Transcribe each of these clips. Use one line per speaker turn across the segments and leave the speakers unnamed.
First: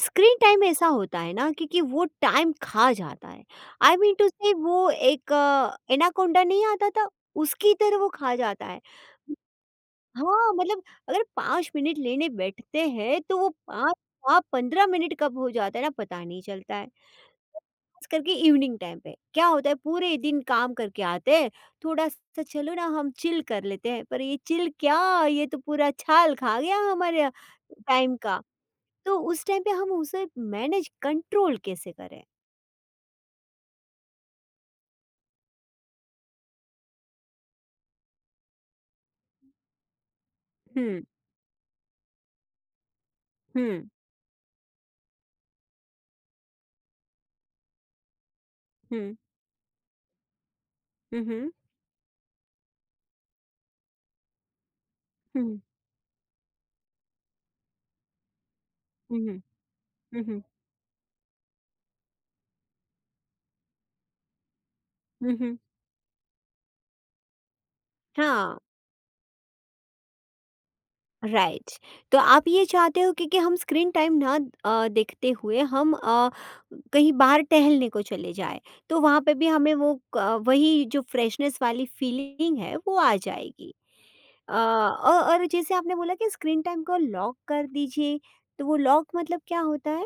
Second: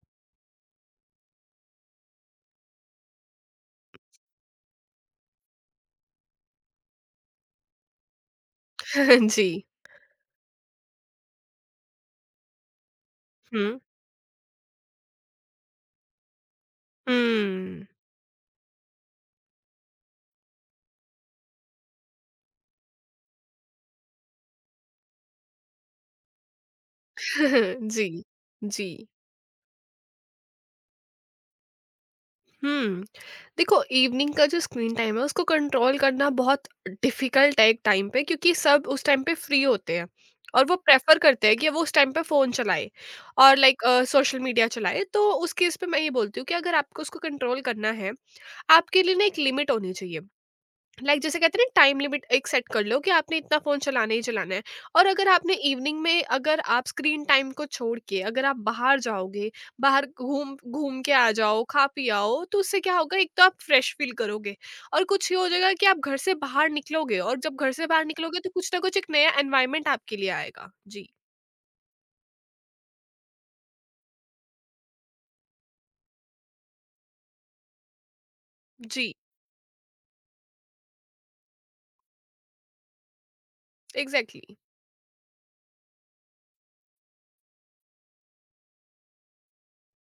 Screen time ऐसा होता है ना, क्योंकि वो टाइम खा जाता है। आई मीन टू से वो एक एनाकोंडा नहीं आता था उसकी तरह वो खा जाता है।
जी।
हाँ, मतलब अगर पाँच मिनट लेने बैठते हैं तो वो
हुँ,
पाँच आप पंद्रह मिनट कब हो जाता है ना, पता नहीं चलता है।
हुँ।
खास करके इवनिंग टाइम पे क्या होता है, पूरे दिन काम करके आते हैं, थोड़ा सा चलो ना हम चिल कर लेते हैं, पर ये चिल क्या, ये तो पूरा छाल खा गया हमारे टाइम
जी,
का।
जी।
तो उस टाइम पे हम उसे मैनेज कंट्रोल कैसे करें?
हुँ, देखो, इवनिंग का जो स्क्रीन टाइम है उसको कंट्रोल करना बहुत डिफ़िकल्ट है एक टाइम पे, क्योंकि सब उस टाइम पे फ्री होते हैं और वो
हुँ,
प्रेफ़र करते हैं कि वो उस टाइम पे फ़ोन चलाएँ और
हुँ,
लाइक सोशल मीडिया चलाएँ। तो उस केस पे मैं ये बोलती हूँ कि अगर आपको उसको कंट्रोल करना है, आपके लिए
हुँ,
ना एक लिमिट होनी चाहिए। लाइक जैसे
उहुँ,
कहते हैं ना, टाइम लिमिट एक सेट कर लो कि आपने इतना फोन चलाना ही चलाना है। और अगर आपने
हुँ,
इवनिंग में, अगर आप स्क्रीन टाइम को छोड़ के अगर आप बाहर
उहुँ,
जाओगे, बाहर
उहुँ,
घूम घूम के आ जाओ, खा पी आओ, तो उससे क्या होगा, एक तो आप फ्रेश फील करोगे और कुछ ये हो
उहुँ।
जाएगा कि आप घर से बाहर निकलोगे, और जब घर से बाहर निकलोगे तो
हाँ,
कुछ ना कुछ एक नया एनवायरमेंट आपके लिए आएगा। जी।
राइट। तो आप ये चाहते हो कि हम स्क्रीन टाइम ना देखते हुए हम कहीं बाहर टहलने को चले जाएँ, तो
जी,
वहाँ पे भी हमें वो क वही जो फ्रेशनेस वाली फीलिंग है वो आ जाएगी। अ,
एग्जैक्टली।
औ और जैसे आपने बोला कि स्क्रीन टाइम को लॉक कर दीजिए, तो वो लॉक मतलब क्या होता है?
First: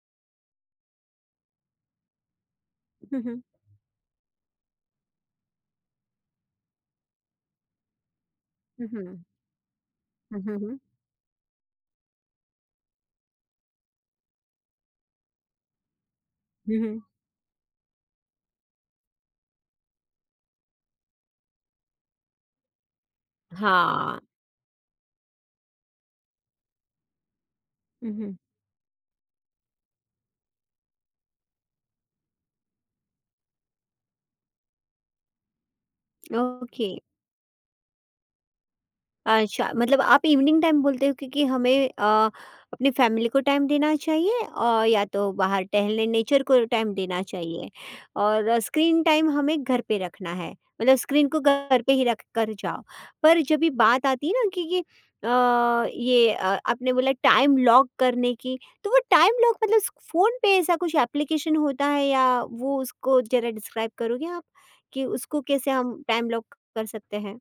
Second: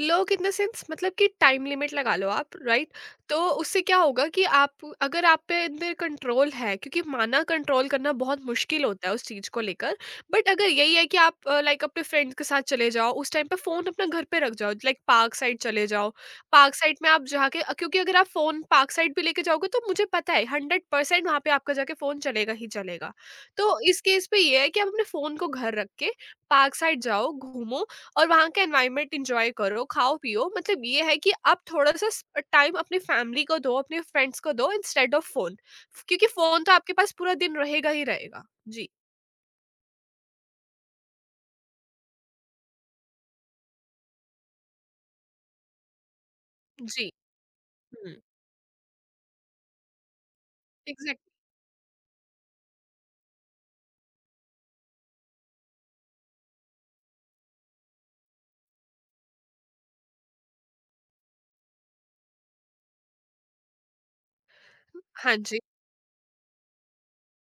लोग इन द सेंस, मतलब कि टाइम लिमिट लगा लो आप, राइट।
हुँ,
तो
हुँ,
उससे क्या होगा कि आप, अगर आप पे अंदर कंट्रोल है, क्योंकि माना कंट्रोल करना बहुत मुश्किल
हुँ,
होता है
हुँ,
उस चीज को लेकर।
हुँ,
बट अगर
हुँ,
यही है कि आप लाइक अपने फ्रेंड्स के साथ चले जाओ, उस टाइम पे फोन अपना घर पे रख जाओ, लाइक पार्क साइड चले जाओ। पार्क साइड
हुँ।
में आप जाके, क्योंकि अगर आप फोन पार्क साइड भी लेके जाओगे तो मुझे पता है हंड्रेड परसेंट वहां पे आपका जाके फोन चलेगा ही चलेगा। तो इस
हाँ,
केस पे ये है कि आप अपने फोन को घर रख के पार्क साइड जाओ, घूमो
हुँ,
और
हुँ,
वहाँ का एनवायरनमेंट एंजॉय करो, खाओ-पियो, मतलब ये है कि आप थोड़ा-सा स टाइम अपनी फैमिली को दो, अपने फ्रेंड्स को दो, इंस्टेड ऑफ फ़ोन। क्योंकि फ़ोन तो
ओके।
आपके पास पूरा दिन रहेगा ही रहेगा। जी,
अच्छा, मतलब आप इवनिंग टाइम बोलते हो क्योंकि हमें अपनी फैमिली को टाइम देना चाहिए और या तो बाहर टहलने नेचर को टाइम
जी।
देना चाहिए,
हुँ,
और स्क्रीन टाइम हमें घर पे रखना है, मतलब
एग्ज़ैक्ट।
स्क्रीन को घर पे ही रख कर जाओ। पर जब भी बात आती है ना, क्योंकि आपने बोला टाइम लॉक करने की, तो वो टाइम लॉक मतलब फ़ोन पे ऐसा कुछ एप्लीकेशन होता है या वो उसको ज़रा डिस्क्राइब करोगे आप कि
हाँ
उसको
जी।
कैसे हम टाइम लॉक कर सकते हैं?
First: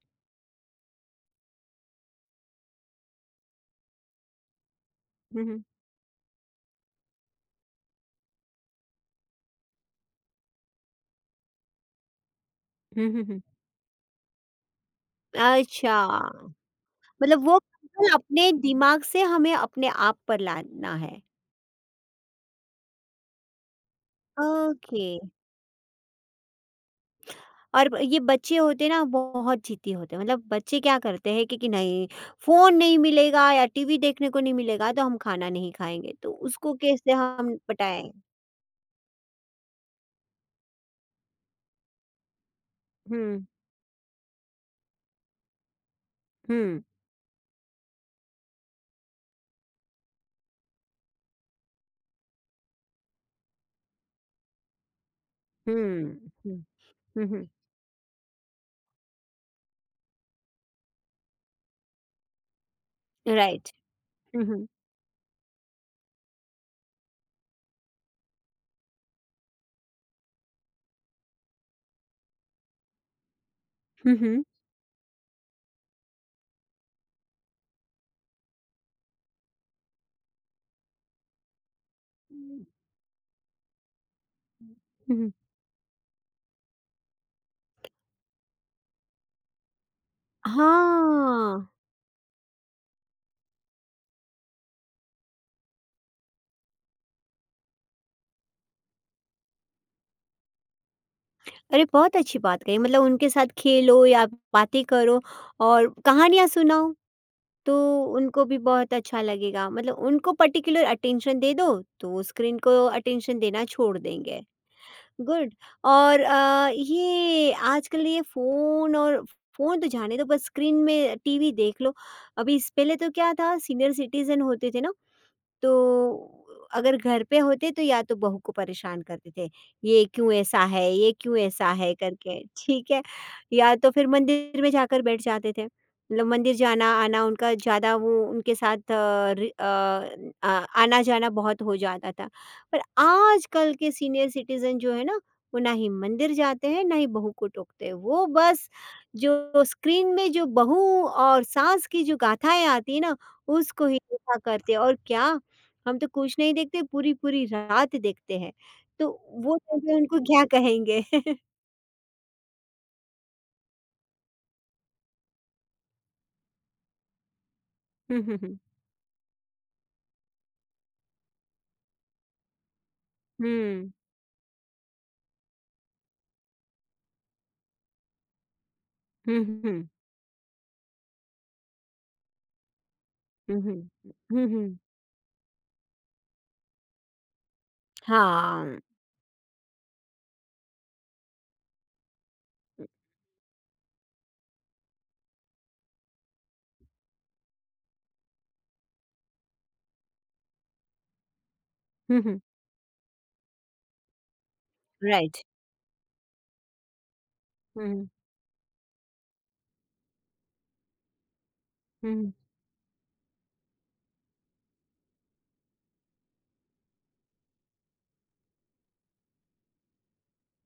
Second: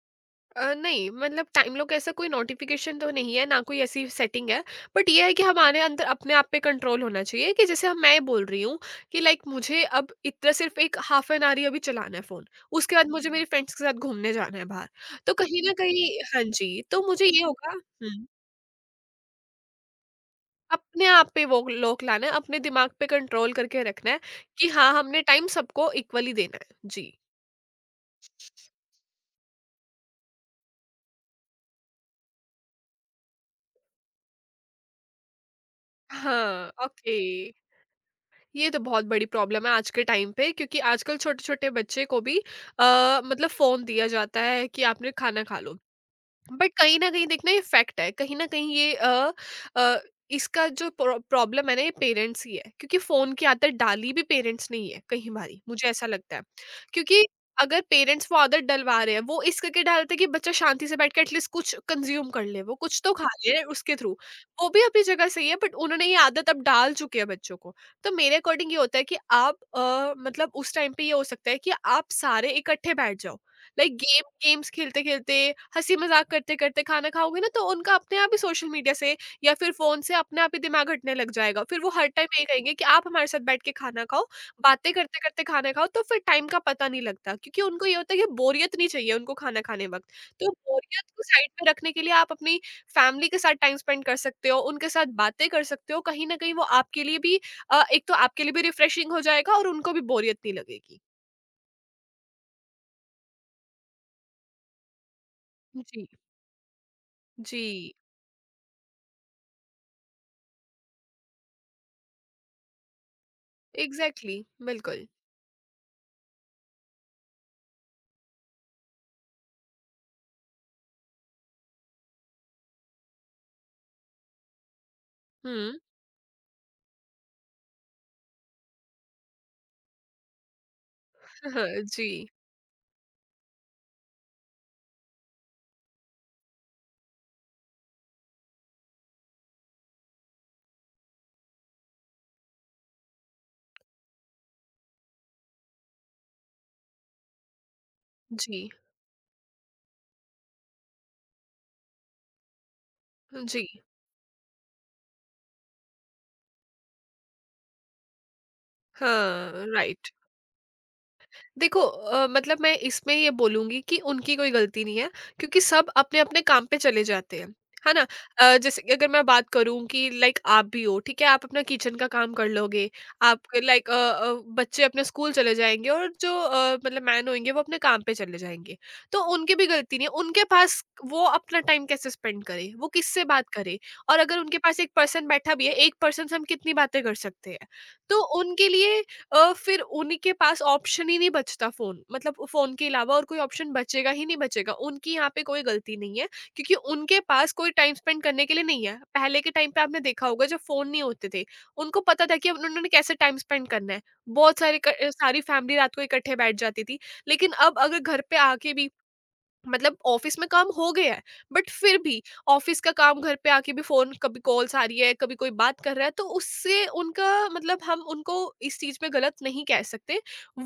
नहीं, मतलब टाइम लॉक ऐसा कोई नोटिफिकेशन तो नहीं है, ना कोई ऐसी सेटिंग है। बट ये है
हुँ,
कि
हुँ।
हमारे अंदर अपने आप पे कंट्रोल होना चाहिए, कि जैसे हम, मैं बोल रही हूँ कि लाइक मुझे अब इतना सिर्फ़ एक हाफ़ एन आवर ही अभी चलाना है फ़ोन, उसके बाद
हुँ, हुँ,
मुझे
हुँ।
मेरे फ्रेंड्स के साथ घूमने जाना है बाहर। तो कहीं न
अच्छा,
कहीं, हाँ जी, तो मुझे ये
मतलब वो
होगा।
केवल
हुँ,
अपने दिमाग से हमें अपने आप पर लाना
अपने
है।
आप पे वो लॉक लाना है, अपने दिमाग पे कंट्रोल करके रखना है कि हाँ,
ओके।
हमने टाइम सबको इक्वली देना है। जी।
और ये बच्चे होते हैं ना बहुत ज़िद्दी होते हैं, मतलब बच्चे क्या करते हैं कि नहीं फ़ोन नहीं मिलेगा या टीवी देखने को नहीं मिलेगा तो हम खाना नहीं खाएँगे, तो
हाँ,
उसको कैसे
ओके।
हम पटाएँ?
ये तो बहुत बड़ी प्रॉब्लम है आज के टाइम पे, क्योंकि आजकल छोटे-छोटे बच्चे को भी
हुँ,
मतलब फ़ोन दिया जाता है कि आपने खाना खा लो। बट
हुँ,
कहीं ना कहीं, देखना ये फैक्ट है, कहीं ना कहीं ये अ, इसका जो प्रॉब्लम है ना, ये पेरेंट्स ही है, क्योंकि फोन की आदत डाली भी पेरेंट्स नहीं है कहीं हमारी, मुझे ऐसा
हुँ,
लगता है।
हुँ, हुँ,
क्योंकि
हुँ,
अगर पेरेंट्स वो आदत डलवा रहे हैं, वो इस करके डालते हैं कि बच्चा शांति से बैठ के एटलीस्ट कुछ कंज्यूम कर ले, वो कुछ तो खा ले
राइट।
उसके थ्रू।
हुँ, हुँ,
वो भी अपनी जगह सही है, बट उन्होंने ये आदत अब डाल चुकी है बच्चों को। तो मेरे अकॉर्डिंग ये होता है कि आप, मतलब उस टाइम पे ये हो सकता है कि आप सारे इकट्ठे बैठ जाओ, लाइक
हुँ, हुँ।
गेम्स खेलते-खेलते, हँसी-मज़ाक करते-करते खाना खाओगे ना, तो उनका अपने आप ही सोशल मीडिया से या फिर फ़ोन से अपने आप ही दिमाग हटने लग जाएगा। फिर वो हर टाइम यही कहेंगे कि आप हमारे साथ बैठ के खाना खाओ, बातें
हुँ, हुँ।
करते-करते खाना खाओ, तो फिर टाइम का पता नहीं लगता, क्योंकि उनको ये होता है कि बोरियत नहीं चाहिए उनको खाना खाने वक़्त। तो बोरियत को साइड
हाँ।
में रखने के लिए आप अपनी फैमिली के साथ टाइम स्पेंड कर सकते हो, उनके साथ बातें कर सकते हो। कहीं न कहीं वो आपके लिए भी, एक तो आपके लिए भी रिफ्रेशिंग हो जाएगा और उनको भी बोरियत नहीं लगेगी।
अरे! बहुत अच्छी बात कही, मतलब उनके साथ खेलो या बातें करो और
जी,
कहानियाँ सुनाओ,
जी।
तो उनको भी बहुत अच्छा लगेगा। मतलब उनको पर्टिकुलर अटेंशन दे दो, तो वो स्क्रीन को अटेंशन देना छोड़
एग्जैक्टली।
देंगे।
Exactly, very much.
गुड। और ये आजकल ये फ़ोन और फ़ोन तो जाने दो, बस स्क्रीन में टीवी देख लो। अभी इस पहले तो क्या था, सीनियर सिटीज़न होते थे ना,
Hmm.
तो अगर घर पे होते तो या तो बहू को परेशान करते थे, ये क्यों ऐसा है, ये क्यों ऐसा
Yeah.
है
Ji.
करके, ठीक है? या तो फिर मंदिर में जाकर बैठ जाते थे। मतलब मंदिर जाना-आना उनका ज़्यादा वो उनके साथ अ, रि अ, आ आना-जाना बहुत हो जाता था। पर आजकल के सीनियर सिटीज़न जो है ना, वो ना ही मंदिर जाते हैं, ना ही बहू को टोकते हैं। वो बस
Ji.
जो स्क्रीन में जो बहू और सास की जो गाथाएँ आती है ना,
Ji.
उसको ही देखा करते हैं और क्या हम तो कुछ नहीं देखते, पूरी-पूरी रात देखते हैं। तो वो
Yeah.
चीज़ें
Right.
उनको क्या कहेंगे?
देखो, मतलब मैं इसमें ये बोलूंगी कि उनकी कोई गलती नहीं है, क्योंकि सब अपने अपने काम पे चले जाते हैं, है ना।
हुँ, हुँ, हुँ।
जैसे कि अगर मैं बात करूं कि लाइक आप भी हो, ठीक है, आप अपना किचन का काम कर लोगे, आप
हुँ।
लाइक बच्चे अपने स्कूल चले जाएंगे और जो, मतलब मैन होंगे वो अपने काम पे चले जाएंगे, तो
हुँ,
उनकी भी
हुँ,
गलती नहीं है। उनके पास वो अपना टाइम कैसे स्पेंड करे, वो किससे बात
हुँ,
करे।
हुँ,
और अगर
हुँ,
उनके
हुँ।
पास एक पर्सन बैठा भी है, एक पर्सन से हम कितनी बातें कर सकते हैं। तो उनके
हाँ।
लिए, फिर उनके पास ऑप्शन ही नहीं बचता, फ़ोन, मतलब फ़ोन के अलावा और कोई ऑप्शन बचेगा ही नहीं बचेगा। उनकी यहाँ पे कोई गलती नहीं है, क्योंकि उनके पास कोई टाइम स्पेंड करने के लिए नहीं है। पहले के टाइम पे आपने देखा होगा जब फ़ोन नहीं होते थे, उनको
हुँ,
पता था
हुँ।
कि अब उन्होंने कैसे टाइम स्पेंड करना है। बहुत सारे क अ,
राइट।
सारी फैमिली रात को इकट्ठे बैठ जाती थी। लेकिन अब
हुँ,
अगर
हुँ,
घर पे आके भी, मतलब ऑफिस में काम हो गया है बट फिर भी
हुँ,
ऑफिस का काम घर पे आके भी फोन, कभी कॉल्स आ रही है, कभी कोई बात कर रहा है, तो उससे उनका, मतलब हम उनको इस चीज में गलत नहीं कह सकते।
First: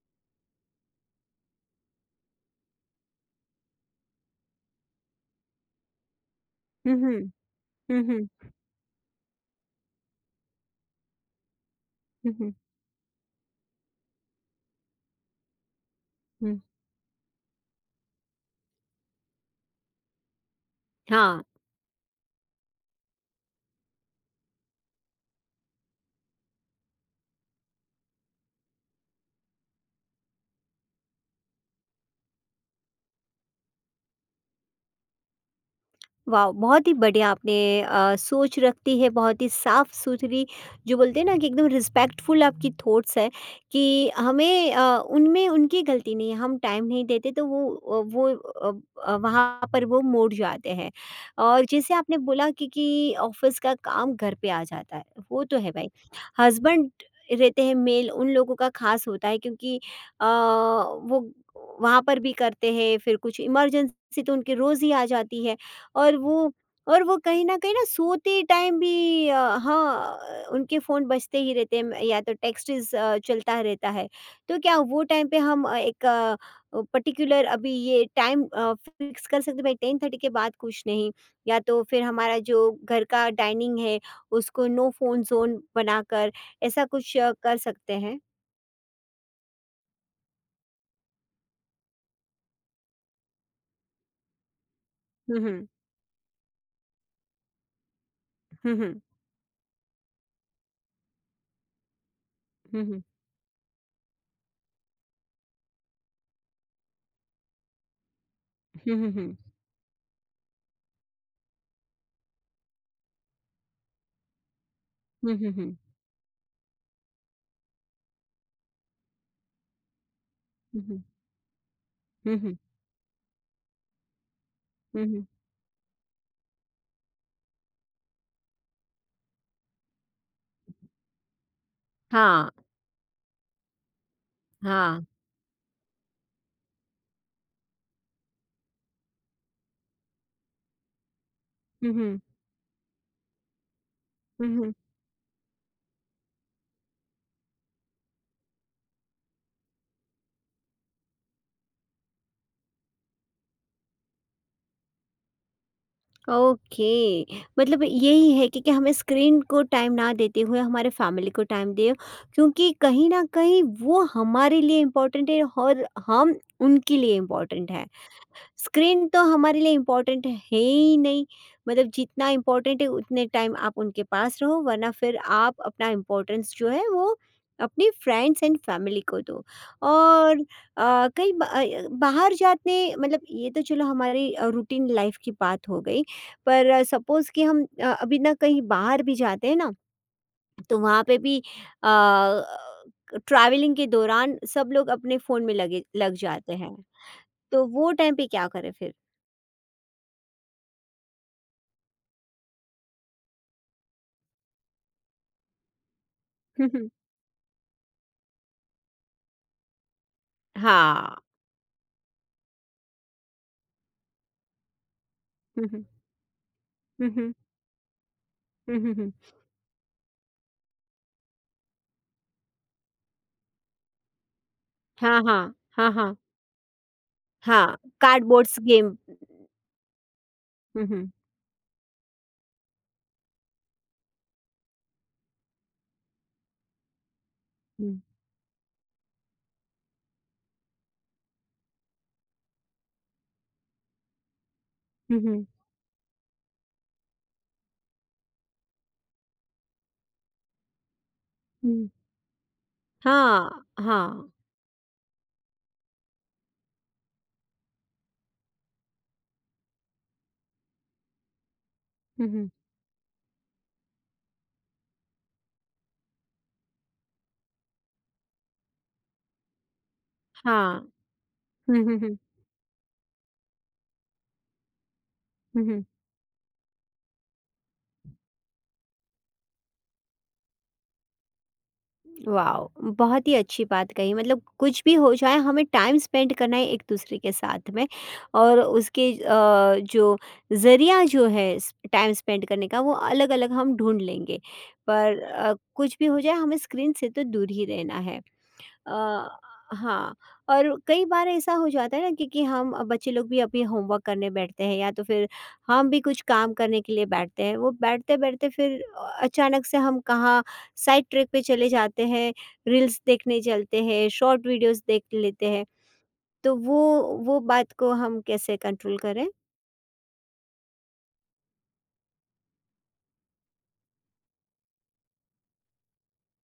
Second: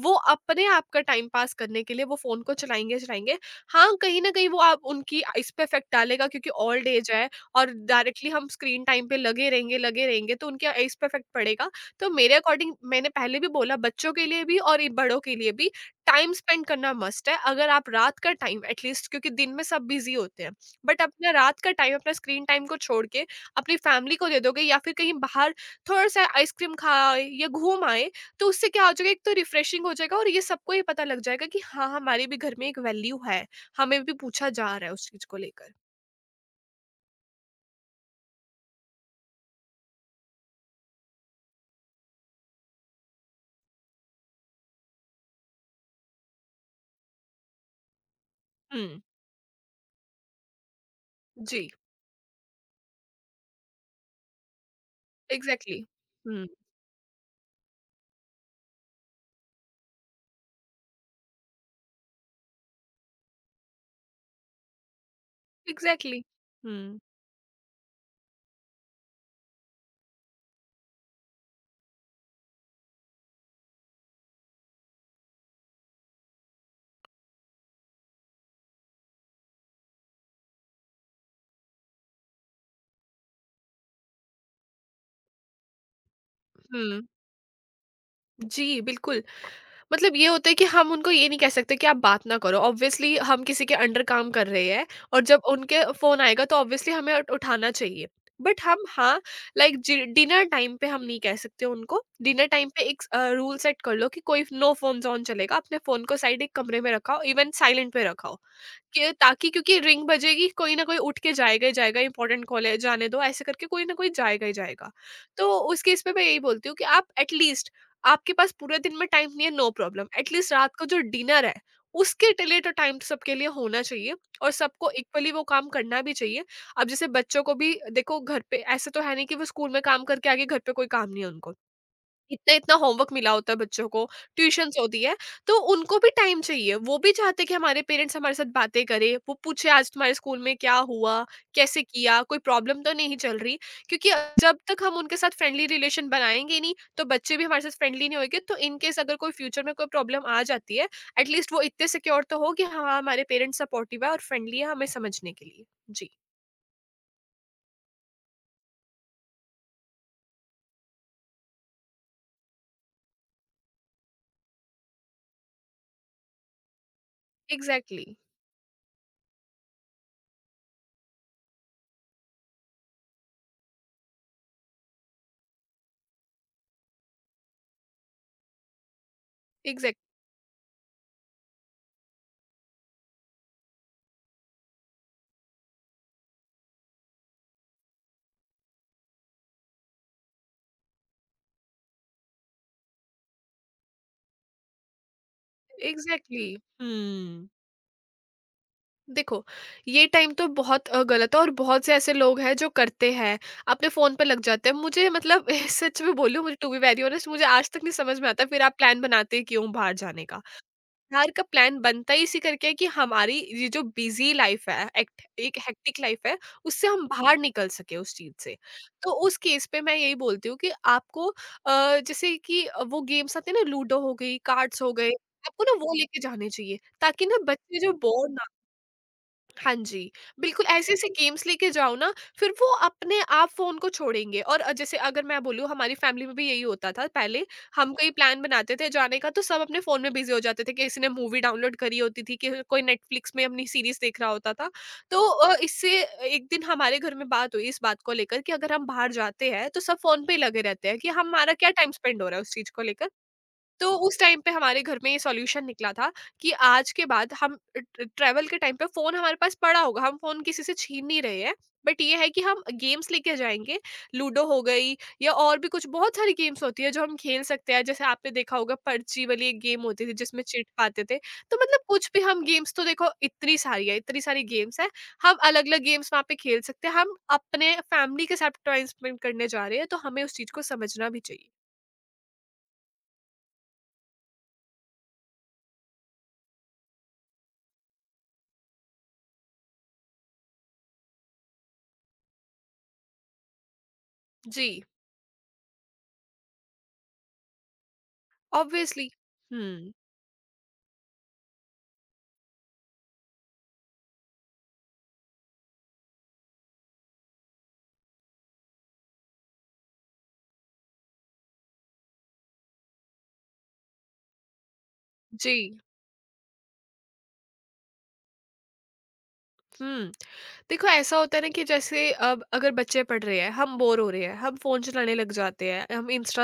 वो अपने आप का टाइम पास करने के लिए वो फोन को चलाएंगे चलाएंगे। हाँ, कहीं ना कहीं वो आप उनकी इस पे इफेक्ट डालेगा, क्योंकि ओल्ड
हुँ,
एज
हुँ,
है। और
हुँ, हुँ,
डायरेक्टली हम स्क्रीन टाइम पे लगे रहेंगे तो उनके इस पे इफेक्ट पड़ेगा। तो
हुँ,
मेरे
हुँ,
अकॉर्डिंग, मैंने पहले भी बोला, बच्चों के लिए भी और ये बड़ों के लिए भी टाइम
हुँ।
स्पेंड करना मस्ट है। अगर आप रात का टाइम एटलीस्ट, क्योंकि दिन में सब बिजी होते हैं, बट अपना
हाँ।
रात का टाइम, अपना स्क्रीन टाइम को छोड़ के अपनी फैमिली को दे दोगे या फिर कहीं बाहर थोड़ा सा आइसक्रीम खा आए या घूम आए, तो उससे क्या हो जाएगा, एक तो रिफ्रेशिंग हो जाएगा और ये सबको ये पता लग जाएगा कि हाँ हमारे भी घर में एक वैल्यू है, हमें भी पूछा जा रहा है उस चीज को लेकर।
वाह! बहुत ही बढ़िया आपने सोच रखती है, बहुत ही साफ-सुथरी जो बोलते हैं ना कि एकदम रिस्पेक्टफुल आपकी थॉट्स है, कि हमें उनमें उनकी गलती नहीं है, हम टाइम नहीं देते तो
हम्म।
वहाँ पर वो मुड़ जाते हैं। और
जी।
जैसे आपने बोला कि ऑफ़िस का काम घर पे आ जाता है, वो तो है
एग्जैक्टली।
भाई।
हम्म।
हस्बैंड रहते हैं मेल, उन लोगों का ख़ास होता है, क्योंकि अ, वो वहाँ पर भी करते हैं, फिर कुछ इमरजेंसी तो उनकी रोज़ ही आ जाती है। और
एग्जैक्टली।
वो
हम्म,
और वो कहीं न कहीं ना सोते टाइम भी हाँ, उनके फ़ोन बजते ही रहते हैं, या तो टेक्स्ट्स चलता रहता है। तो क्या वो टाइम पे हम पर्टिकुलर अभी ये टाइम फ़िक्स कर सकते हैं भाई 10:30 के बाद कुछ नहीं, या तो फिर हमारा जो घर का डाइनिंग है उसको नो फ़ोन ज़ोन बनाकर ऐसा
हम्म।
कुछ कर सकते हैं?
जी बिल्कुल, मतलब ये होता है कि हम उनको ये नहीं कह सकते कि आप बात ना करो। ऑब्वियसली हम किसी के अंडर काम कर रहे हैं, और
हुँ,
जब
हुँ।
उनके फ़ोन आएगा तो ऑब्वियसली हमें उठ उठाना चाहिए। बट
हुँ,
हम,
हुँ।
हाँ, लाइक जि डिनर टाइम पे हम नहीं कह सकते उनको। डिनर टाइम पे
हुँ,
एक
हुँ।
अ, रूल सेट कर लो कि कोई नो फ़ोन ज़ोन चलेगा। अपने फ़ोन को साइड एक कमरे में रखाओ, इवन साइलेंट पे रखाओ।
हुँ, हुँ,
कि
हुँ।
ताकि क्योंकि रिंग बजेगी, कोई ना कोई उठ के जाएगा ही जाएगा, इंपॉर्टेंट कॉल है जाने दो ऐसे करके कोई ना कोई जाएगा ही जाएगा।
हुँ, हुँ,
तो
हुँ।
उस केस में मैं यही बोलती हूँ कि आप एटलीस्ट, आपके पास पूरे दिन में टाइम नहीं है, नो प्रॉब्लम, एटलीस्ट रात
हुँ,
को जो
हुँ।
डिनर है उसके
हुँ, हुँ।
लिए तो टाइम सबके लिए होना चाहिए और सबको
हुँ, हुँ।
इक्वली वो काम करना भी चाहिए। अब जैसे बच्चों को भी देखो घर पे, ऐसे तो है नहीं कि वो स्कूल में काम करके आगे घर पे कोई काम नहीं है उनको, इतना-इतना होमवर्क मिला होता है बच्चों को, ट्यूशन्स होती है, तो उनको भी टाइम चाहिए। वो भी चाहते हैं कि हमारे पेरेंट्स हमारे साथ बातें करें, वो पूछे आज तुम्हारे स्कूल में क्या हुआ, कैसे
हुँ, हुँ।
किया, कोई प्रॉब्लम तो नहीं चल रही। क्योंकि
हुँ,
जब
हुँ।
तक हम उनके साथ फ्रेंडली रिलेशन बनाएँगे नहीं, तो बच्चे भी हमारे साथ फ्रेंडली नहीं होएँगे। तो इन केस अगर कोई फ्यूचर में कोई प्रॉब्लम आ जाती है, एट लीस्ट वो इतने सिक्योर तो हो कि हाँ, हमारे पेरेंट्स सपोर्टिव है और फ्रेंडली है हमें समझने के लिए। जी,
ओके। मतलब यही है कि, हमें स्क्रीन को टाइम ना देते हुए हमारे फैमिली को टाइम दें, क्योंकि कहीं ना कहीं वो हमारे लिए इम्पोर्टेंट है और हम उनके लिए इम्पोर्टेंट है।
एग्ज़ैक्टली।
स्क्रीन तो हमारे लिए इम्पोर्टेंट है ही नहीं, मतलब जितना इम्पोर्टेंट है उतने टाइम आप उनके पास रहो, वरना फिर आप अपना इम्पोर्टेंस जो है वो अपनी फ्रेंड्स एंड फैमिली को दो।
एग्ज़ैक्ट।
और बाहर जाते मतलब ये तो चलो हमारी रूटीन लाइफ की बात हो गई, पर सपोज़ कि अभी ना कहीं बाहर भी जाते हैं ना, तो वहाँ पे भी ट्रैवलिंग के दौरान सब लोग अपने फ़ोन में लगे लग
एग्ज़ैक्टली।
जाते हैं,
हुँ।
तो वो टाइम पे क्या करें फिर?
देखो, ये टाइम तो बहुत गलत है, और बहुत से ऐसे लोग हैं जो करते हैं, अपने फ़ोन पे लग जाते हैं। मुझे, मतलब सच में बोलूँ, मुझे टू बी वेरी ऑनेस्ट मुझे आज तक नहीं समझ में आता, फिर आप प्लान बनाते क्यों बाहर जाने का?
हाँ।
बाहर का प्लान बनता ही इसी करके है कि हमारी ये जो बिज़ी लाइफ़ है, एक्ट एक
हुँ, हुँ।
हेक्टिक लाइफ़ है, उससे हम
हुँ, हुँ।
बाहर निकल सकें उस चीज़ से।
हुँ, हुँ,
तो
हुँ।
उस केस पे मैं यही बोलती हूँ कि आपको जैसे कि वो गेम्स आते हैं ना, लूडो हो गई, कार्ड्स हो गए,
हाँ, हाँ।
आपको ना
हाँ,
वो
हाँ।
लेके जाने चाहिए ताकि ना
हाँ,
बच्चे जो बोर।
Cardboards game.
हाँ जी, बिल्कुल
हुँ,
ऐसे-ऐसे
हुँ।
गेम्स लेके जाओ ना, फिर वो अपने आप फ़ोन को छोड़ेंगे। और जैसे अगर मैं बोलूँ, हमारी फ़ैमिली में भी यही होता था पहले। हम
हुँ।
कोई प्लान बनाते थे जाने का तो सब अपने फ़ोन में बिज़ी हो जाते थे, कि किसी ने मूवी डाउनलोड करी होती थी, कि कोई नेटफ्लिक्स में अपनी सीरीज़ देख रहा होता था।
हुँ,
तो
हुँ।
इससे एक दिन हमारे घर में बात हुई इस बात को लेकर कि अगर हम बाहर जाते हैं, तो सब फ़ोन पे ही लगे रहते हैं, कि हमारा क्या
हुँ।
टाइम स्पेंड हो रहा है उस चीज़ को लेकर।
हाँ,
तो उस
हाँ।
टाइम पे हमारे घर में ये सॉल्यूशन निकला था कि आज के बाद हम ट्रैवल के टाइम पे फ़ोन हमारे पास पड़ा होगा, हम फ़ोन किसी से छीन नहीं रहे हैं, बट ये
हुँ,
है कि
हुँ।
हम गेम्स लेके जाएँगे। लूडो हो गई या और भी कुछ बहुत सारी गेम्स होती है जो हम खेल सकते हैं। जैसे आपने देखा होगा, पर्ची वाली एक गेम होती थी जिसमें चीट
हाँ।
पाते थे, तो मतलब
हुँ, हुँ,
कुछ
हुँ।
भी, हम गेम्स तो देखो इतनी सारी है, इतनी सारी गेम्स हैं, हम
हुँ,
अलग-अलग
हुँ।
गेम्स वहाँ पे खेल सकते हैं। हम अपने फैमिली के साथ टाइम स्पेंड करने जा रहे हैं, तो हमें उस चीज़ को समझना भी चाहिए।
वाओ! बहुत ही अच्छी बात कही, मतलब कुछ भी हो जाए हमें टाइम स्पेंड करना है एक-दूसरे के साथ में, और उसके अ, जो ज़रिया जो है स टाइम स्पेंड करने का वो अलग-अलग हम ढूँढ लेंगे।
जी।
पर कुछ भी हो जाए हमें स्क्रीन से तो दूर ही रहना है।
Obviously.
अ,
Hmm.
हाँ। और कई बार ऐसा हो जाता है ना कि, कि बच्चे लोग भी अभी होमवर्क करने बैठते हैं या तो फिर हम भी कुछ काम करने के लिए बैठते हैं, वो बैठते-बैठते फिर अचानक से हम कहाँ साइड ट्रैक पे चले जाते हैं, रील्स देखने चलते हैं, शॉर्ट वीडियोस देख लेते हैं।
Ji.
तो वो बात को हम कैसे कंट्रोल करें?
हम्म देखो, ऐसा होता है ना कि जैसे अब अगर बच्चे पढ़ रहे हैं, हम बोर हो रहे हैं, हम फोन चलाने लग जाते हैं, हम इंस्टा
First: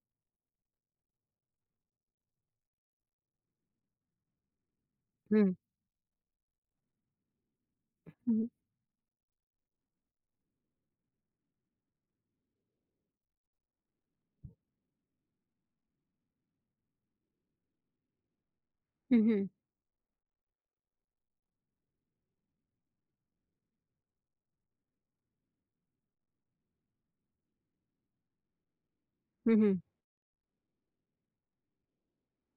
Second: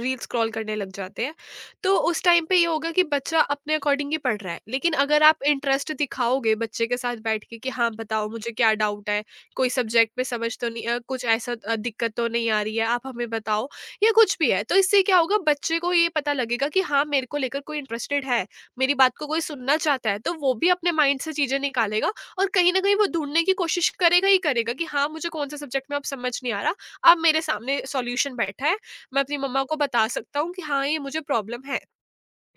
रील स्क्रॉल करने लग जाते हैं। तो उस टाइम पे ये होगा कि बच्चा अपने अकॉर्डिंग ही पढ़ रहा है, लेकिन अगर आप
हुँ,
इंटरेस्ट दिखाओगे, बच्चे के साथ बैठ के कि हाँ, बताओ
हुँ,
मुझे क्या डाउट है, कोई सब्जेक्ट में समझ तो नहीं कुछ ऐसा दिक्कत तो नहीं आ रही है, आप हमें बताओ या कुछ भी है, तो इससे क्या होगा, बच्चे को ये पता लगेगा कि हाँ, मेरे को लेकर कोई इंटरेस्टेड है, मेरी बात
हुँ,
को कोई
हुँ,
सुनना चाहता है। तो वो भी अपने माइंड से चीजें निकालेगा और कहीं न कहीं वो ढूँढने की कोशिश करेगा ही करेगा कि हाँ, मुझे कौन-से सब्जेक्ट में अब समझ नहीं आ रहा, अब मेरे सामने सॉल्यूशन बैठा है। मैं अपनी
हुँ,
मम्मा को
हुँ,
बता सकता हूँ कि हाँ, ये मुझे प्रॉब्लम है।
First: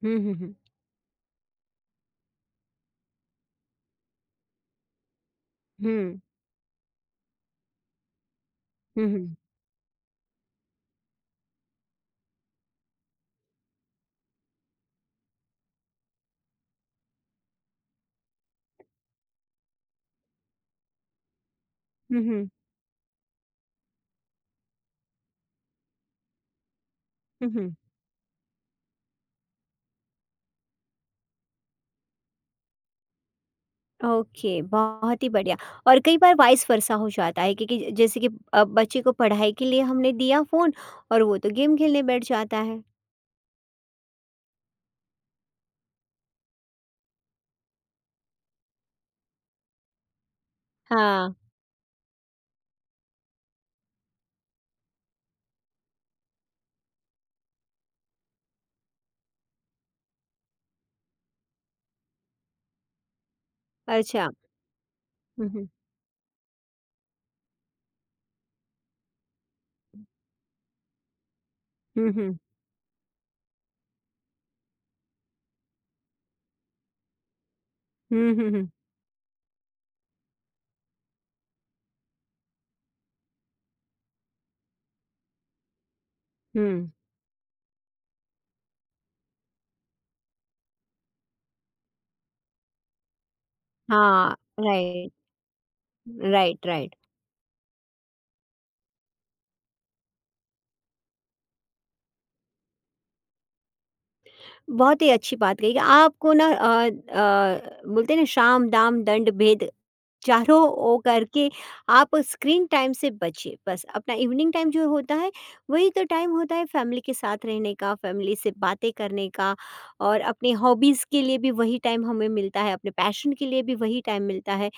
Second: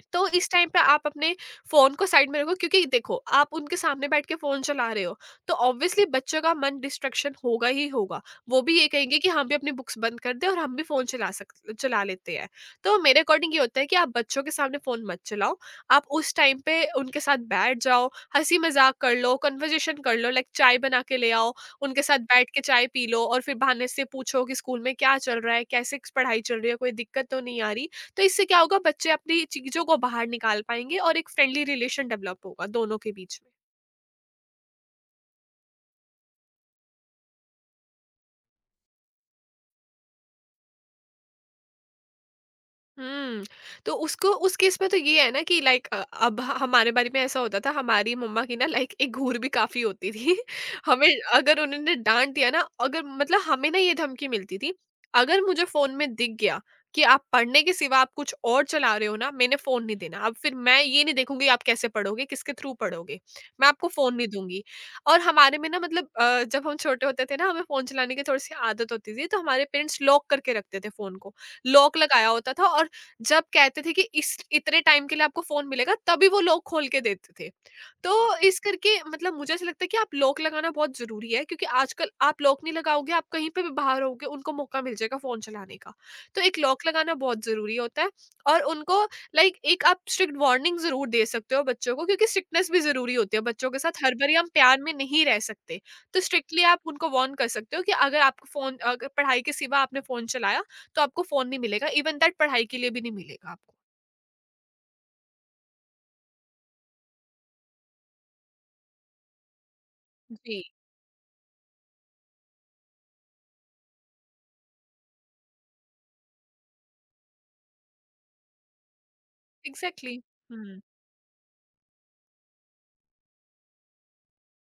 हुँ,
तो
हुँ, हुँ,
इस
हुँ,
टाइम पे आप अपने फ़ोन को साइड में रखो, क्योंकि देखो, आप उनके सामने बैठ के फ़ोन चला रहे हो, तो ऑब्वियसली
हुँ,
बच्चों का मन डिस्ट्रैक्शन होगा ही होगा। वो भी ये
हुँ,
कहेंगे
हुँ,
कि हम भी अपनी बुक्स बंद कर दें और हम भी फ़ोन चला लेते हैं। तो मेरे अकॉर्डिंग ये होता है कि आप बच्चों के सामने फ़ोन मत चलाओ। आप उस टाइम पे उनके साथ बैठ जाओ, हँसी-मज़ाक कर लो, कन्वर्सेशन कर लो, लाइक चाय बना के ले आओ, उनके साथ
हुँ,
बैठ के चाय पी लो और फिर बहाने से पूछो कि स्कूल में क्या चल रहा है? कैसे क पढ़ाई चल रही है? कोई दिक्कत तो
हुँ,
नहीं आ
हुँ।
रही? तो इससे क्या होगा, बच्चे अपनी चीज़ों को बाहर निकाल पाएँगे और एक फ्रेंडली रिलेशन डेवलप होगा दोनों के बीच में।
ओके, बहुत ही बढ़िया। और कई बार वाइस वर्सा हो जाता है, क्योंकि ज जैसे कि बच्चे को पढ़ाई के लिए हमने दिया फ़ोन और वो तो गेम खेलने बैठ जाता है।
हुँ। तो उसको उस केस में तो ये है ना कि लाइक अब हमारे बारे में ऐसा होता था, हमारी मम्मा की ना, लाइक एक घूर भी काफ़ी होती थी। हमें
हाँ।
अगर उन्होंने डाँट दिया ना, अगर मतलब हमें ना ये धमकी मिलती थी, अगर मुझे फ़ोन में दिख गया कि आप पढ़ने के सिवा आप कुछ और चला रहे हो ना, मैंने फ़ोन नहीं देना। अब फिर मैं ये नहीं देखूँगी आप कैसे पढ़ोगे, किसके थ्रू पढ़ोगे। मैं आपको फ़ोन
अच्छा।
नहीं दूँगी। और
हुँ,
हमारे
हुँ।
में ना मतलब जब हम छोटे होते थे ना, हमें फ़ोन चलाने की थोड़ी-सी आदत होती थी, तो हमारे पेरेंट्स लॉक करके रखते थे फ़ोन को। लॉक
हुँ,
लगाया
हुँ।
होता था और जब कहते थे कि इस इतने टाइम के लिए आपको फ़ोन मिलेगा, तभी वो लॉक खोल के देते थे।
हुँ,
तो
हुँ,
इस
हुँ।
करके मतलब मुझे ऐसा लगता है कि आप लॉक लगाना बहुत ज़रूरी है, क्योंकि आजकल आप लॉक नहीं लगाओगे, आप कहीं पे भी बाहर होगे, उनको मौका मिल जाएगा फ़ोन चलाने का। तो एक लॉक
हुँ।
लगाना बहुत ज़रूरी होता है और उनको लाइक एक आप स्ट्रिक्ट वार्निंग ज़रूर दे सकते हो बच्चों को, क्योंकि स्ट्रिक्टनेस भी ज़रूरी होती है। बच्चों के साथ हर बारी
हाँ,
हम प्यार में
राइट,
नहीं रह सकते। तो स्ट्रिक्टली
राइट,
आप
राइट।
उनको वार्न कर सकते हो कि अगर आपको फ़ोन अगर पढ़ाई के सिवा आपने फ़ोन चलाया, तो आपको फ़ोन नहीं मिलेगा, इवन दैट पढ़ाई के लिए भी नहीं मिलेगा आपको।
बहुत ही अच्छी बात कही कि आपको ना बोलते हैं ना, साम, दाम, दंड, भेद चारों
जी,
ओ करके आप स्क्रीन टाइम से बचिए। बस अपना इवनिंग टाइम जो होता है, वही तो टाइम होता है फैमिली के साथ रहने का, फैमिली से बातें करने का,
एग्ज़ैक्टली।
और अपनी
हुँ,
हॉबीज़ के लिए भी वही टाइम हमें मिलता है, अपने पैशन के लिए भी वही टाइम मिलता है।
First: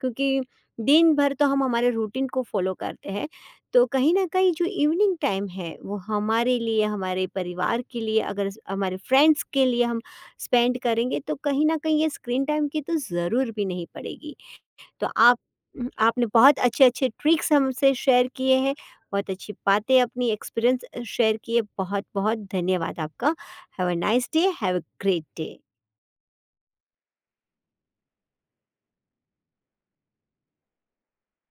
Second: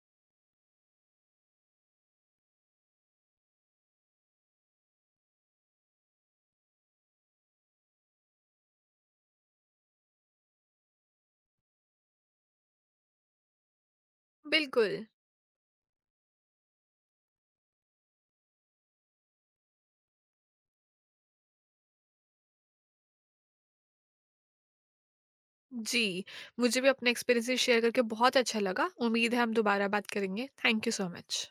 क्योंकि दिन भर तो हम हमारे रूटीन को फॉलो करते हैं, तो कहीं ना कहीं जो इवनिंग टाइम है वो हमारे लिए हमारे परिवार के लिए अगर स- हमारे फ्रेंड्स के लिए हम स्पेंड करेंगे, तो कहीं ना कहीं ये स्क्रीन टाइम की तो ज़रूर भी नहीं पड़ेगी।
बिल्कुल।
तो आप आपने बहुत अच्छे अच्छे ट्रिक्स हमसे शेयर किए हैं, बहुत अच्छी बातें अपनी एक्सपीरियंस शेयर किए। बहुत बहुत धन्यवाद आपका। Have a nice day, have a great day.
जी, मुझे भी अपने एक्सपीरियंसेस शेयर करके बहुत अच्छा लगा। उम्मीद है हम दोबारा बात करेंगे। Thank you so much.